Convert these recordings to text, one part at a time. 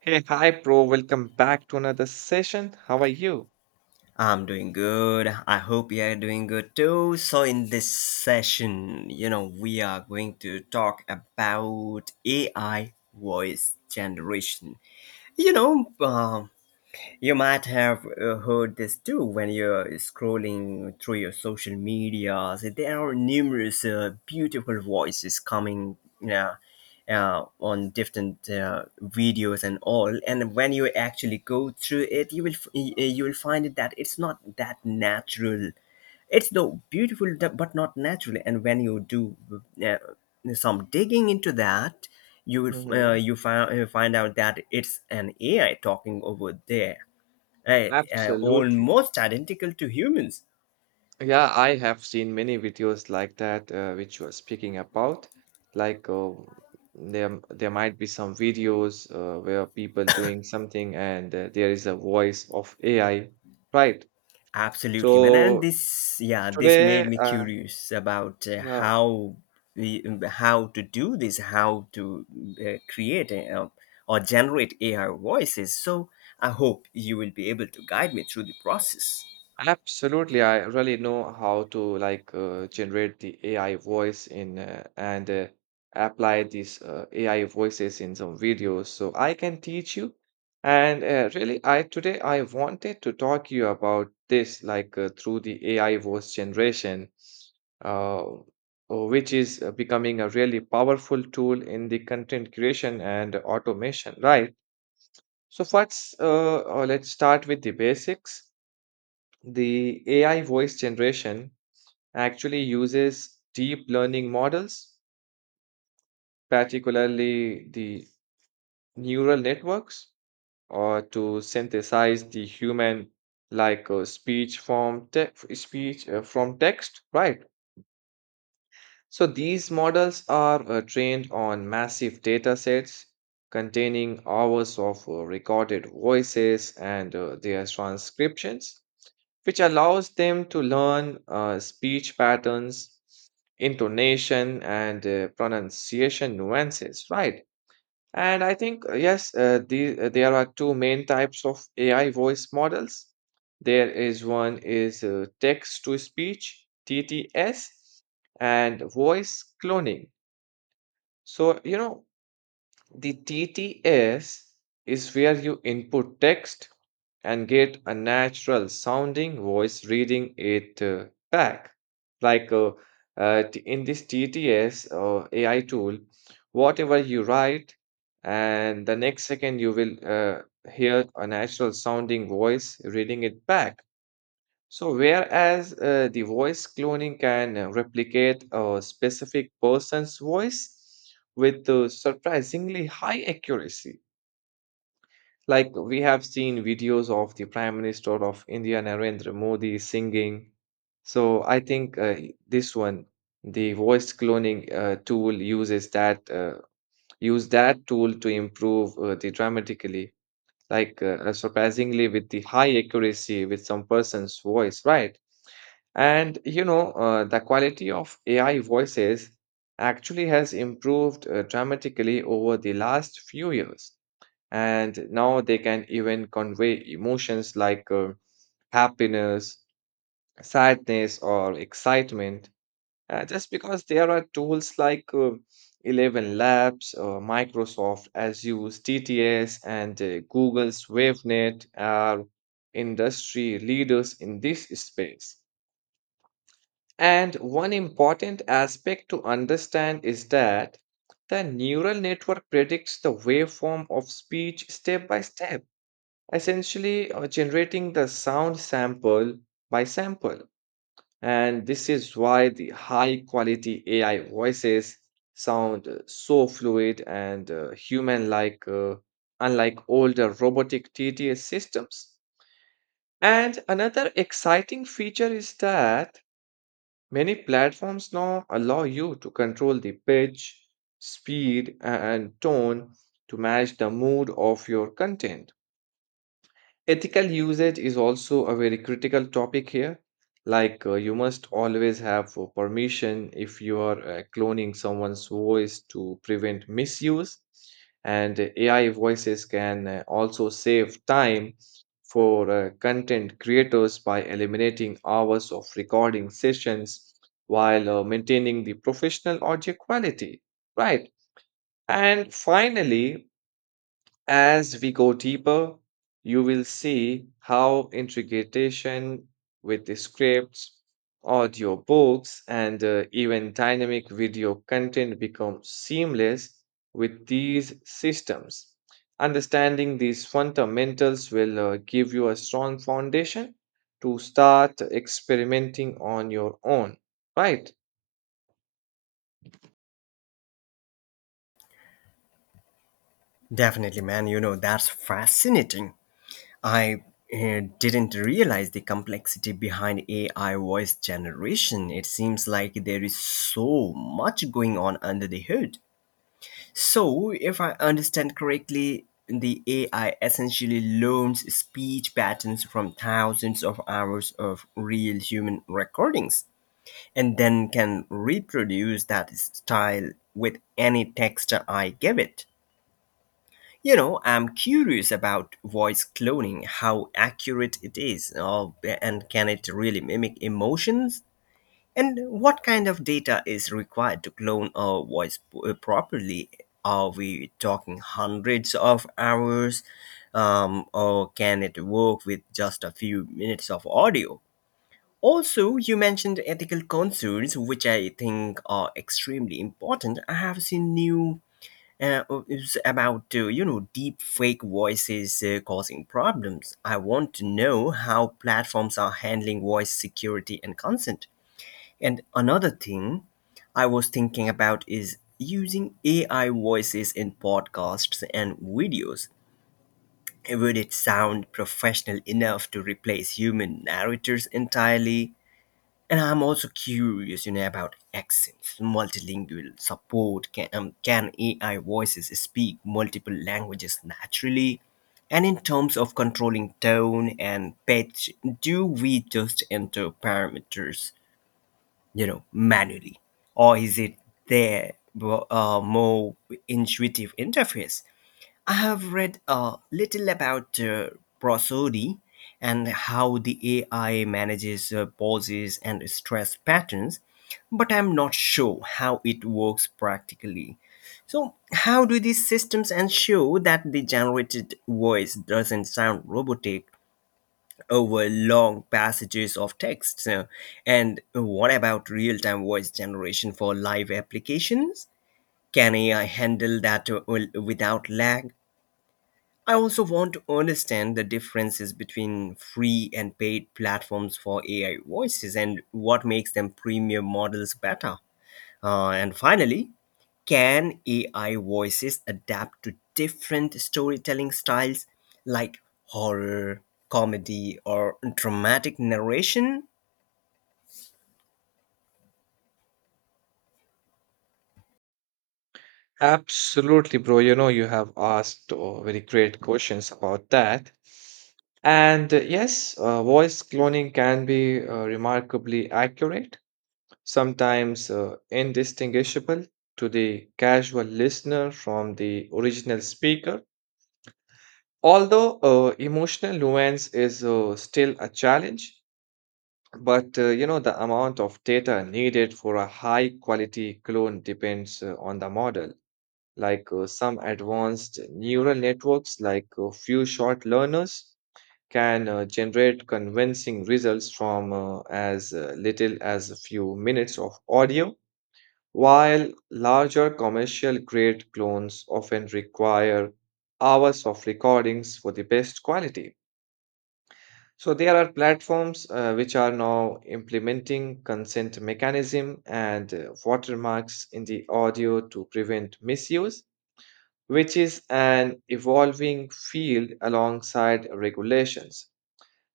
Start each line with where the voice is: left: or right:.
right: Hey, hi, bro. Welcome back to another session. How are you?
left: I'm doing good. I hope you are doing good too. So, in this session, you know, we are going to talk about AI voice generation. You know, uh, you might have heard this too when you're scrolling through your social media. So there are numerous beautiful voices coming uh, on different videos and all. And when you actually go through it, you will find it that it's not that natural. It's though beautiful but not natural. And when you do uh, some digging into that,
right: Mm-hmm.
left: you find out that it's an AI talking over there, uh,
right: Absolutely.
left: almost identical to humans.
right: Yeah, I have seen many videos like that which you are speaking about. Like uh, there might be some videos where people doing something and there is a voice of AI, right?
left: Absolutely, man. And
right: So
left: this made
right: today,
left: me curious about
right: yeah.
left: how how to do this, how to create or generate AI voices. So I hope you will be able to guide me through the process.
right: Absolutely. I really know how to generate the AI voice in and apply these AI voices in some videos. So I can teach you. And really, I today I wanted to talk you about this through the AI voice generation, uh, uh, which is becoming a really powerful tool in the content creation and automation, right? So first, let's start with the basics. The AI voice generation actually uses deep learning models, particularly the neural networks, or to synthesize the human like speech speech from text, right? So these models are trained on massive data sets containing hours of recorded voices and their transcriptions, which allows them to learn speech patterns, intonation, and pronunciation nuances, right? And I think, there are two main types of AI voice models. There is one is text to speech, TTS, and voice cloning. So, you know, the TTS is where you input text and get a natural sounding voice reading it back. Like uh, in this TTS or AI tool, whatever you write, and the next second you will hear a natural sounding voice reading it back. So, whereas the voice cloning can replicate a specific person's voice with surprisingly high accuracy, like we have seen videos of the Prime Minister of India Narendra Modi singing. So I think this one, the voice cloning tool uses that use that tool to improve the dramatically, surprisingly with the high accuracy with some person's voice, right? And you know the quality of AI voices actually has improved dramatically over the last few years and now they can even convey emotions like happiness, sadness, or excitement. Just because there are tools like 11 Labs, Microsoft Azure's TTS, and Google's WaveNet are industry leaders in this space. And one important aspect to understand is that the neural network predicts the waveform of speech step by step, essentially generating the sound sample by sample. And this is why the high quality AI voices sound so fluid and human like, unlike older robotic TTS systems. And another exciting feature is that many platforms now allow you to control the pitch, speed, and tone to match the mood of your content. Ethical usage is also a very critical topic here. Like, you must always have permission if you are cloning someone's voice to prevent misuse. And AI voices can also save time for content creators by eliminating hours of recording sessions while maintaining the professional audio quality, right? And finally, as we go deeper, you will see how integration with the scripts, audio books, and even dynamic video content becomes seamless with these systems. Understanding these fundamentals will give you a strong foundation to start experimenting on your own, right?
left: Definitely, man. You know, that's fascinating. I didn't realize the complexity behind AI voice generation. It seems like there is so much going on under the hood. So, if I understand correctly, the AI essentially learns speech patterns from thousands of hours of real human recordings, and then can reproduce that style with any text I give it. You know, I'm curious about voice cloning, how accurate it is, and can it really mimic emotions? And what kind of data is required to clone a voice properly? Are we talking hundreds of hours? Or can it work with just a few minutes of audio? Also, you mentioned ethical concerns, which I think are extremely important. I have seen new It's about deep fake voices causing problems. I want to know how platforms are handling voice security and consent. And another thing I was thinking about is using AI voices in podcasts and videos. Would it sound professional enough to replace human narrators entirely? And I'm also curious, you know, about accents, multilingual support. Can AI voices speak multiple languages naturally? And in terms of controlling tone and pitch, do we just enter parameters, you know, manually? Or is it there more intuitive interface? I have read a little about prosody and how the AI manages pauses and stress patterns, but I'm not sure how it works practically. So, how do these systems ensure that the generated voice doesn't sound robotic over long passages of text? And what about real time voice generation for live applications? Can AI handle that without lag? I also want to understand the differences between free and paid platforms for AI voices and what makes them premium models better. And finally, can AI voices adapt to different storytelling styles like horror, comedy, or dramatic narration?
right: Absolutely, bro. You know, you have asked very great questions about that. And voice cloning can be remarkably accurate, sometimes indistinguishable to the casual listener from the original speaker. Although emotional nuance is still a challenge, but you know, the amount of data needed for a high quality clone depends on the model. Some advanced neural networks, like few short learners, can generate convincing results from as little as a few minutes of audio, while larger commercial grade clones often require hours of recordings for the best quality. So there are platforms which are now implementing consent mechanism and watermarks in the audio to prevent misuse, which is an evolving field alongside regulations.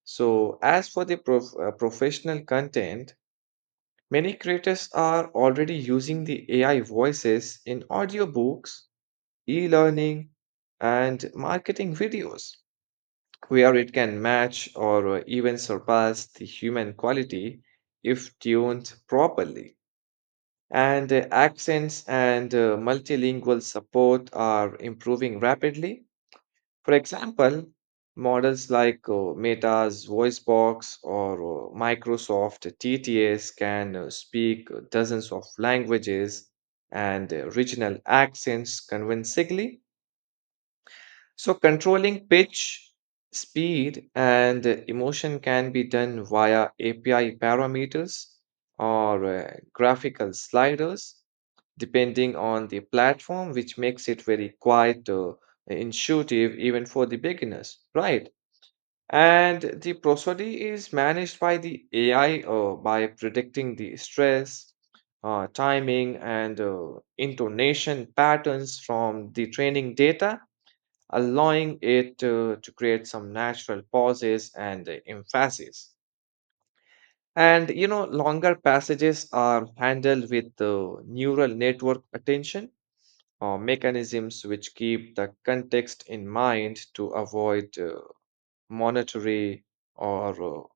right: So, as for the professional content, many creators are already using the AI voices in audiobooks, e learning, and marketing videos, where it can match or even surpass the human quality if tuned properly. And accents and multilingual support are improving rapidly. For example, models like Meta's voice box or Microsoft TTS can speak dozens of languages and regional accents convincingly. So, controlling pitch, speed, and emotion can be done via API parameters or graphical sliders, depending on the platform, which makes it very quite intuitive even for the beginners, right? And the prosody is managed by the AI by predicting the stress, timing, and intonation patterns from the training data, allowing it to create some natural pauses and emphasis. And you know, longer passages are handled with neural network attention or mechanisms which keep the context in mind to avoid monetary or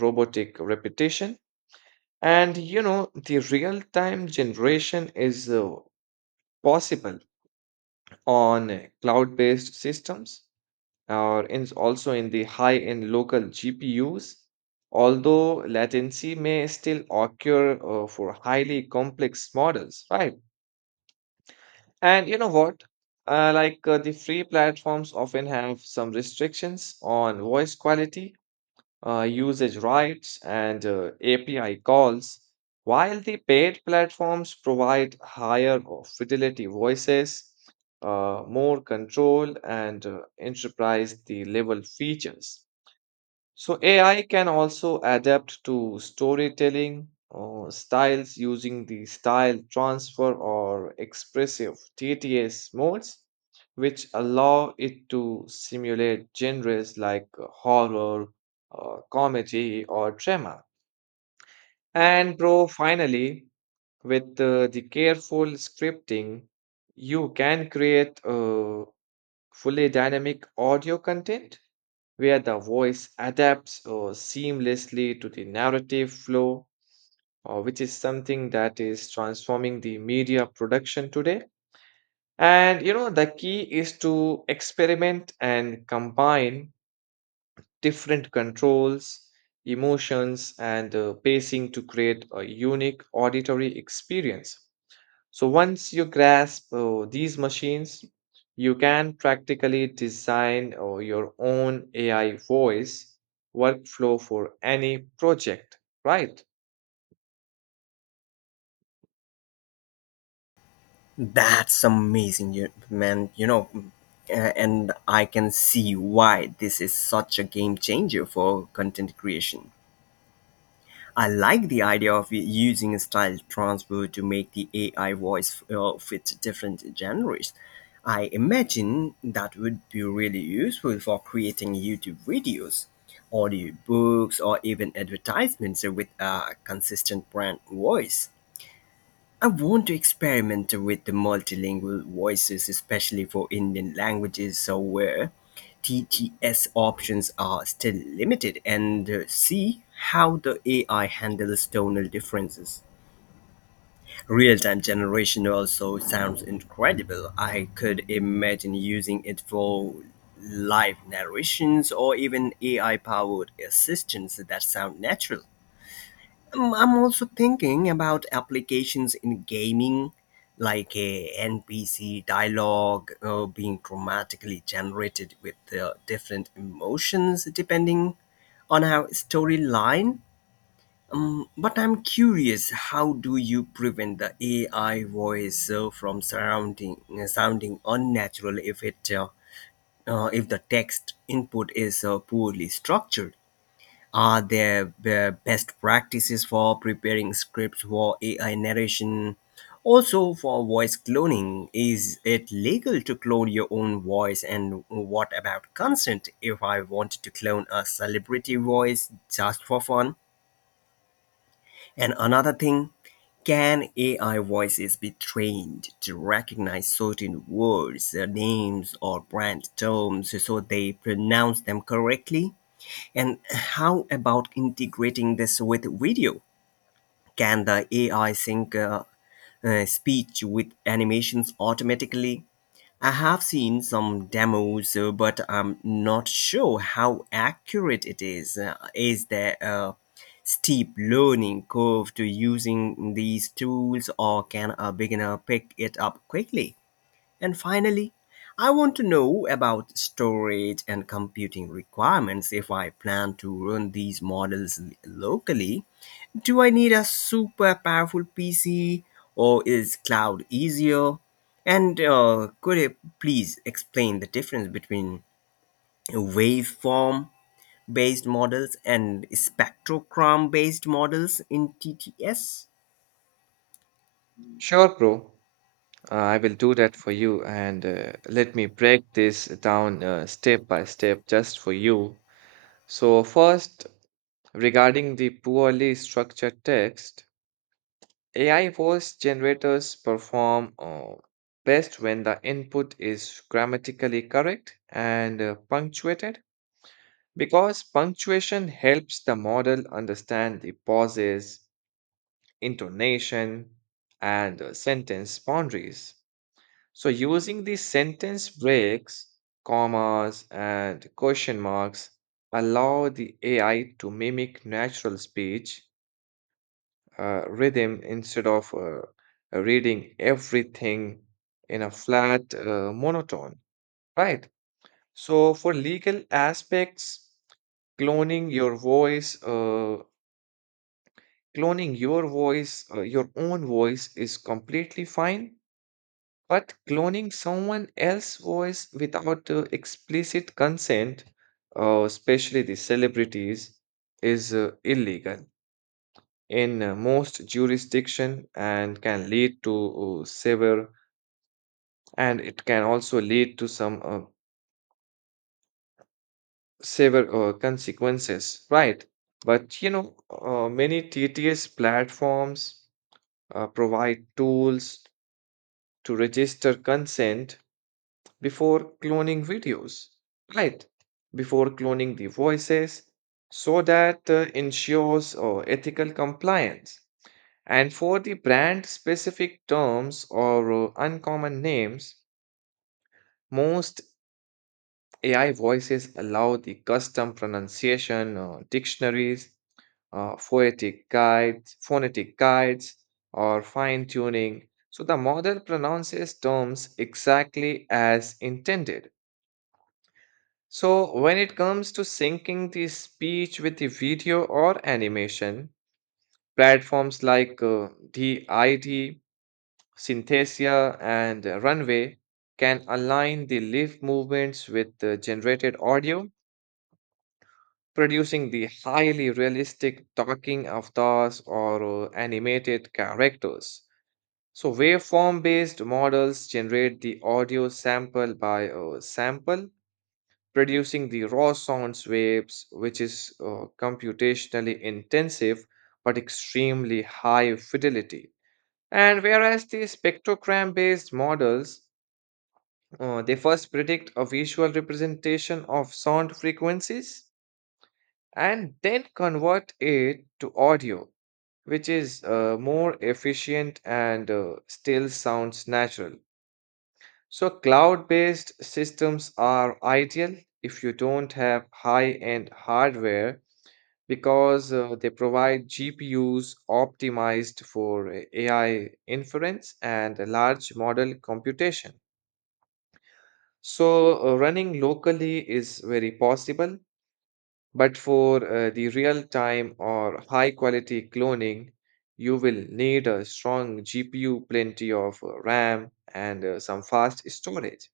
right: robotic repetition. And you know, the real time generation is possible on cloud based systems or also in the high end local GPUs. Although latency may still occur for highly complex models, right? And you know what? The free platforms often have some restrictions on voice quality, usage rights, and API calls, while the paid platforms provide higher fidelity voices, more control, and enterprise the level features. So AI can also adapt to storytelling styles using the style transfer or expressive TTS modes, which allow it to simulate genres like horror, comedy, or drama. And bro, finally, with the careful scripting, you can create fully dynamic audio content where the voice adapts seamlessly to the narrative flow, which is something that is transforming the media production today. And you know, the key is to experiment and combine different controls, emotions, and pacing to create a unique auditory experience. So once you grasp these machines, you can practically design your own AI voice workflow for any project, right?
left: That's amazing, man. You know, and I can see why this is such a game changer for content creation. I like the idea of using style transfer to make the AI voice fit different genres. I imagine that would be really useful for creating YouTube videos, audio books, or even advertisements with a consistent brand voice. I want to experiment with the multilingual voices, especially for Indian languages, so where TTS options are still limited, and see how the AI handles tonal differences. Real time generation also sounds incredible. I could imagine using it for live narrations or even AI powered assistants that sound natural. I'm also thinking about applications in gaming, like a NPC dialogue being dramatically generated with different emotions depending on our storyline. But I'm curious, how do you prevent the AI voice from surrounding sounding unnatural if the text input is poorly structured? Are there best practices for preparing scripts for AI narration? Also, for voice cloning, is it legal to clone your own voice? And what about consent if I want to clone a celebrity voice just for fun? And another thing, can AI voices be trained to recognize certain words, names, or brand terms so they pronounce them correctly? And how about integrating this with video? Can the AI sync speech with animations automatically? I have seen some demos, but I'm not sure how accurate it is. Is there a steep learning curve to using these tools, or can a beginner pick it up quickly? And finally, I want to know about storage and computing requirements if I plan to run these models locally. Do I need a super powerful PC or is cloud easier? And could you please explain the difference between waveform based models and spectrogram based models in TTS?
right: Sure, bro. I will do that for you. And let me break this down step by step just for you. So, first, regarding the poorly structured text, AI voice generators perform best when the input is grammatically correct and punctuated because punctuation helps the model understand the pauses, intonation, and sentence boundaries. So, using these sentence breaks, commas, and question marks allow the AI to mimic natural speech rhythm instead of reading everything in a flat monotone, right? So for legal aspects, cloning your voice, uh, cloning your voice, your own voice is completely fine. But cloning someone else's voice without explicit consent, especially the celebrities, is illegal in most jurisdiction and can lead to severe and it can also lead to some severe consequences, right? But you know, many TTS platforms provide tools to register consent before cloning videos right before cloning the voices, so that ensures ethical compliance. And for the brand specific terms or uncommon names, most AI voices allow the custom pronunciation dictionaries, phonetic guides, or fine tuning, so the model pronounces terms exactly as intended. So when it comes to syncing the speech with the video or animation, platforms like DID, Synthesia, and Runway can align the leaf movements with the generated audio, producing the highly realistic talking avatars or animated characters. So, waveform based models generate the audio sample by sample, producing the raw sounds waves, which is computationally intensive but extremely high fidelity. And whereas the spectrogram based models, they first predict a visual representation of sound frequencies and then convert it to audio, which is more efficient and still sounds natural. So, cloud based systems are ideal if you don't have high end hardware because they provide GPUs optimized for AI inference and large model computation. So, running locally is very possible, but for the real-time or high-quality cloning, you will need a strong GPU, plenty of RAM, and some fast storage.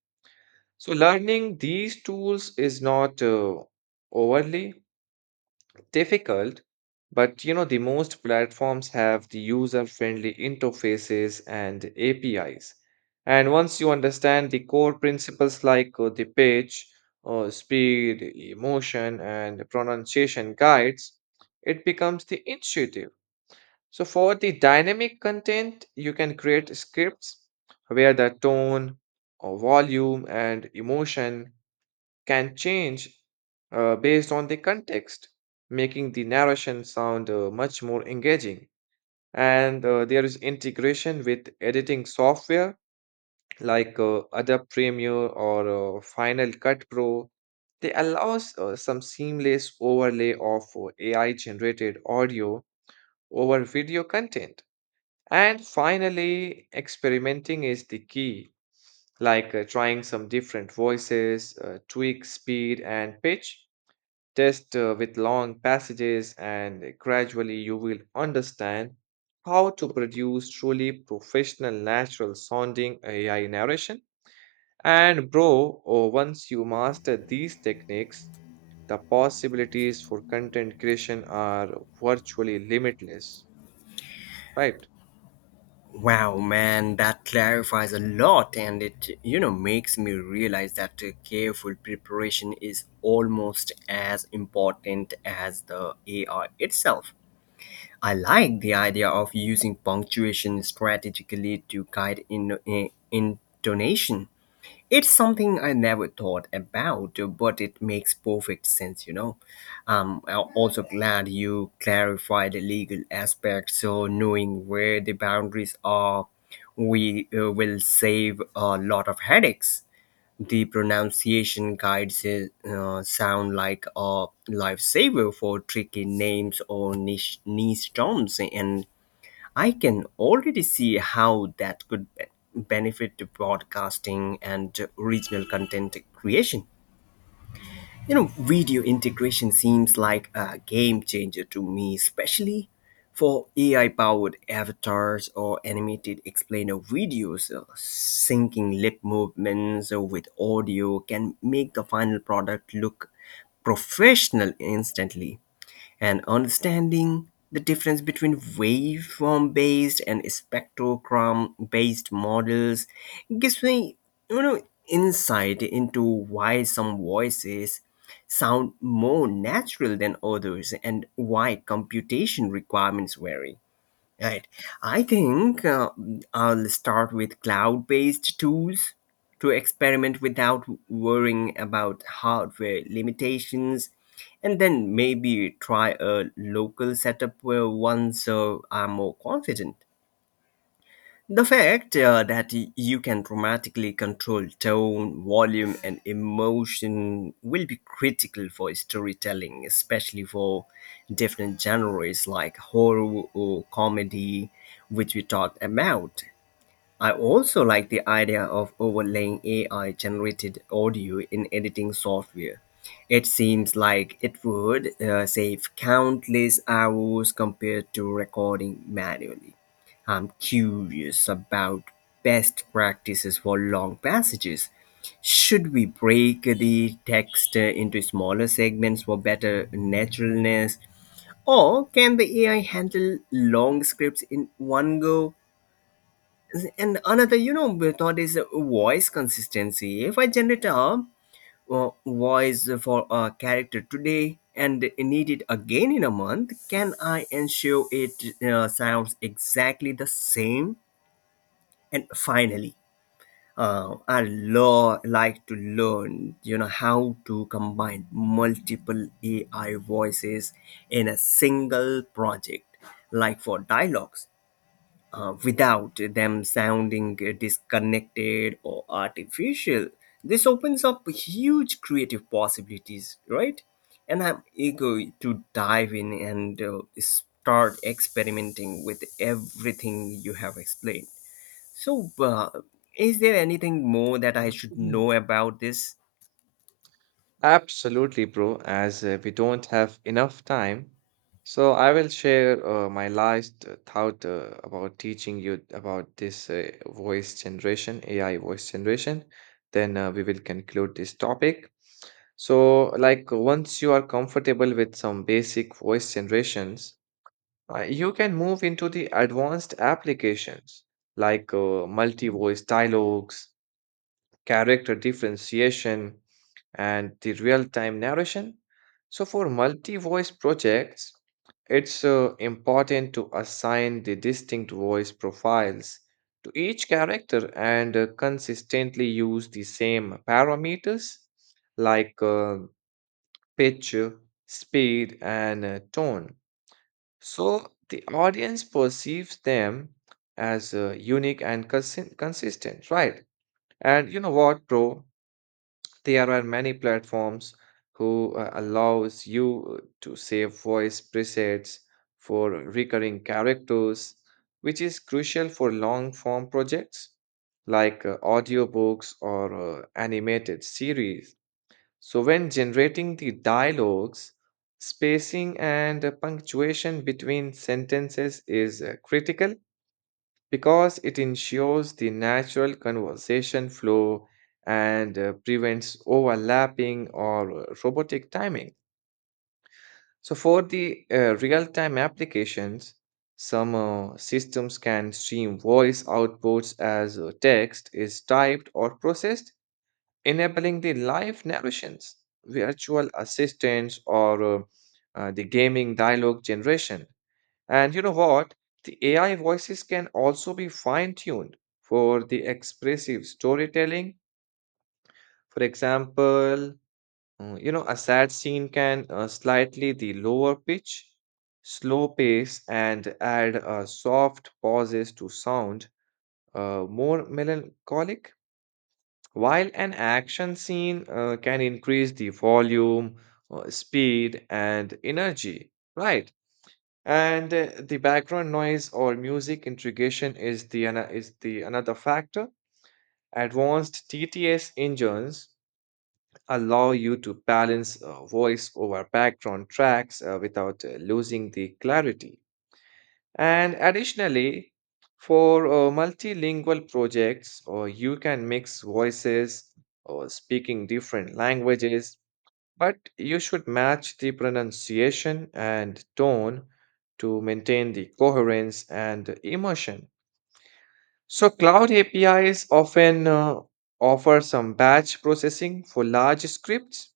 right: So, learning these tools is not overly difficult, but you know, the most platforms have the user-friendly interfaces and APIs. And once you understand the core principles like the pitch, speed, emotion, and pronunciation guides, it becomes the intuitive. So for the dynamic content, you can create scripts where the tone or volume and emotion can change based on the context, making the narration sound much more engaging. And there is integration with editing software like Adobe Premiere or Final Cut Pro. They allows some seamless overlay of AI generated audio over video content. And finally, experimenting is the key, like trying some different voices, tweak speed and pitch, test with long passages, and gradually you will understand how to produce truly professional, natural sounding AI narration. And, bro, once you master these techniques, the possibilities for content creation are virtually limitless, right?
left: Wow, man, that clarifies a lot, and it, you know, makes me realize that careful preparation is almost as important as the AI itself. I like the idea of using punctuation strategically to guide intonation. It's something I never thought about, but it makes perfect sense, you know. I'm also glad you clarified the legal aspect, so knowing where the boundaries are, we will save a lot of headaches. The pronunciation guides sound like a lifesaver for tricky names or niche terms, and I can already see how that could benefit to broadcasting and regional content creation. You know, video integration seems like a game changer to me, especially for AI powered avatars or animated explainer videos. Syncing lip movements with audio can make the final product look professional instantly, and understanding the difference between waveform based and spectrogram based models gives me, you know, insight into why some voices sound more natural than others and why computation requirements vary. Right. I think I'll start with cloud based tools to experiment without worrying about hardware limitations, and then maybe try a local setup where once I'm more confident. The fact that you can dramatically control tone, volume, and emotion will be critical for storytelling, especially for different genres like horror or comedy, which we talked about. I also like the idea of overlaying AI generated audio in editing software. It seems like it would save countless hours compared to recording manually. I'm curious about best practices for long passages. Should we break the text into smaller segments for better naturalness? Or can the AI handle long scripts in one go? And another, you know, method is voice consistency. If I generate a voice for a character today and need it again in a month, can I ensure it sounds exactly the same? And finally, I lo- like to learn, you know, how to combine multiple AI voices in a single project, like for dialogues without them sounding disconnected or artificial. This opens up huge creative possibilities, right? And I'm eager to dive in and start experimenting with everything you have explained. So, is there anything more that I should
right: Mhm.
left: know about this?
right: Absolutely, bro, as we don't have enough time. So I will share my last thought about teaching you about this voice generation, AI voice generation. Then we will conclude this topic. So, like, once you are comfortable with some basic voice generations, you can move into the advanced applications like multi-voice dialogues, character differentiation and the real time narration. So, for multi voice projects, it's important to assign the distinct voice profiles to each character and consistently use the same parameters like pitch, speed, and tone. So, the audience perceives them as unique and consistent, right? And you know what, bro? There are many platforms who allows you to save voice presets for recurring characters, which is crucial for long form projects like audiobooks or animated series. So when generating the dialogues, spacing and punctuation between sentences is critical because it ensures the natural conversation flow and prevents overlapping or robotic timing. So, for the real time applications, some systems can stream voice outputs as text is typed or processed, enabling the live narrations, virtual assistants, or the gaming dialogue generation. And you know what? The AI voices can also be fine-tuned for the expressive storytelling. For example, you know, a sad scene can slightly the lower pitch, slow pace, and add soft pauses to sound more melancholic, while an action scene can increase the volume, speed, and energy, right? And the background noise or music integration is the is the another factor. Advanced TTS engines allow you to balance voice over background tracks without losing the clarity. And additionally, for multilingual projects, you can mix voices or speaking different languages, but you should match the pronunciation and tone to maintain the coherence and emotion. So, cloud APIs often offer some batch processing for large scripts,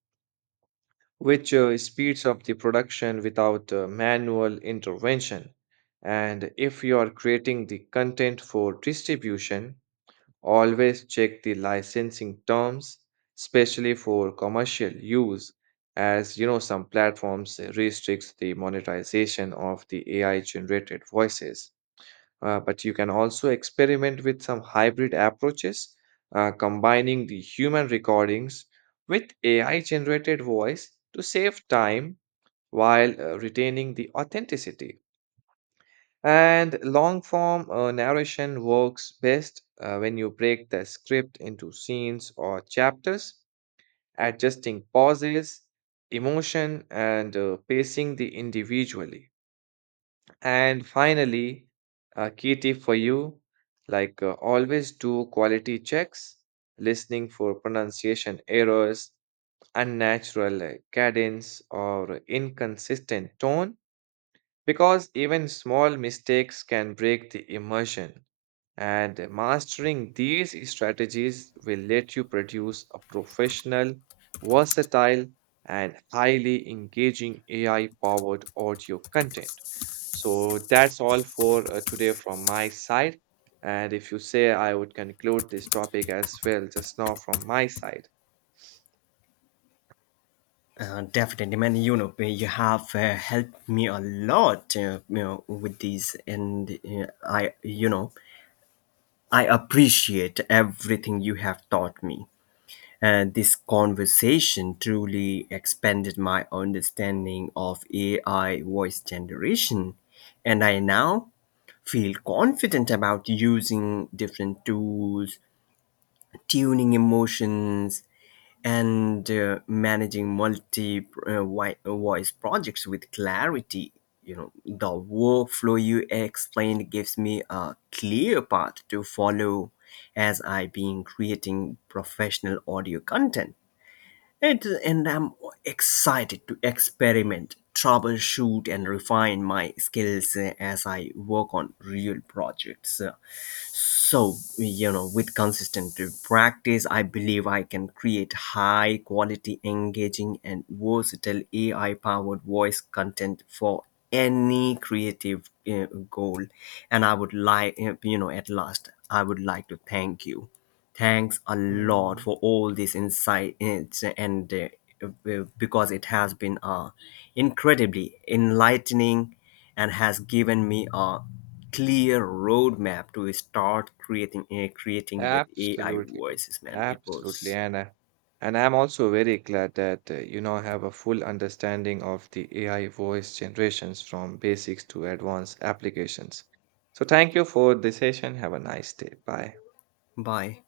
right: which speeds up the production without manual intervention. And if you are creating the content for distribution, always check the licensing terms, especially for commercial use, as you know some platforms restricts the monetization of the AI generated voices. But you can also experiment with some hybrid approaches, combining the human recordings with AI generated voice to save time while retaining the authenticity. And long form narration works best when you break the script into scenes or chapters, adjusting pauses, emotion, and pacing the individually. And finally, a key tip for you, like always do quality checks, listening for pronunciation errors, unnatural cadence, or inconsistent tone, because even small mistakes can break the immersion, and mastering these strategies will let you produce a professional, versatile, and highly engaging AI powered audio content. So that's all for today from my side. And if you say, I would conclude this topic as well, just now from my side.
left: Definitely, man. You know, you have helped me a lot, you know, with these, and you know, I appreciate everything you have taught me. And this conversation truly expanded my understanding of AI voice generation. And I now feel confident about using different tools, tuning emotions, and managing multi voice projects with clarity. You know, the workflow you explained gives me a clear path to follow as I been creating professional audio content, and I'm excited to experiment, troubleshoot, and refine my skills as I work on real projects. So, you know, with consistent practice I believe I can create high quality, engaging, and versatile ai powered voice content for any creative goal. And I would like you know at last I would like to thank you. Thanks a lot
right: Mm.
left: for all this insight. It's- and Because it has been incredibly enlightening and has given me a clear roadmap to start creating, creating with AI
right: Absolutely, bro.
left: voices, man. It
right: Absolutely.
left: was
right: And I'm also very glad that, you know, I have a full understanding of the AI voice generations from basics to advanced applications. So thank you for the session. Have a nice day. Bye.
left: bye.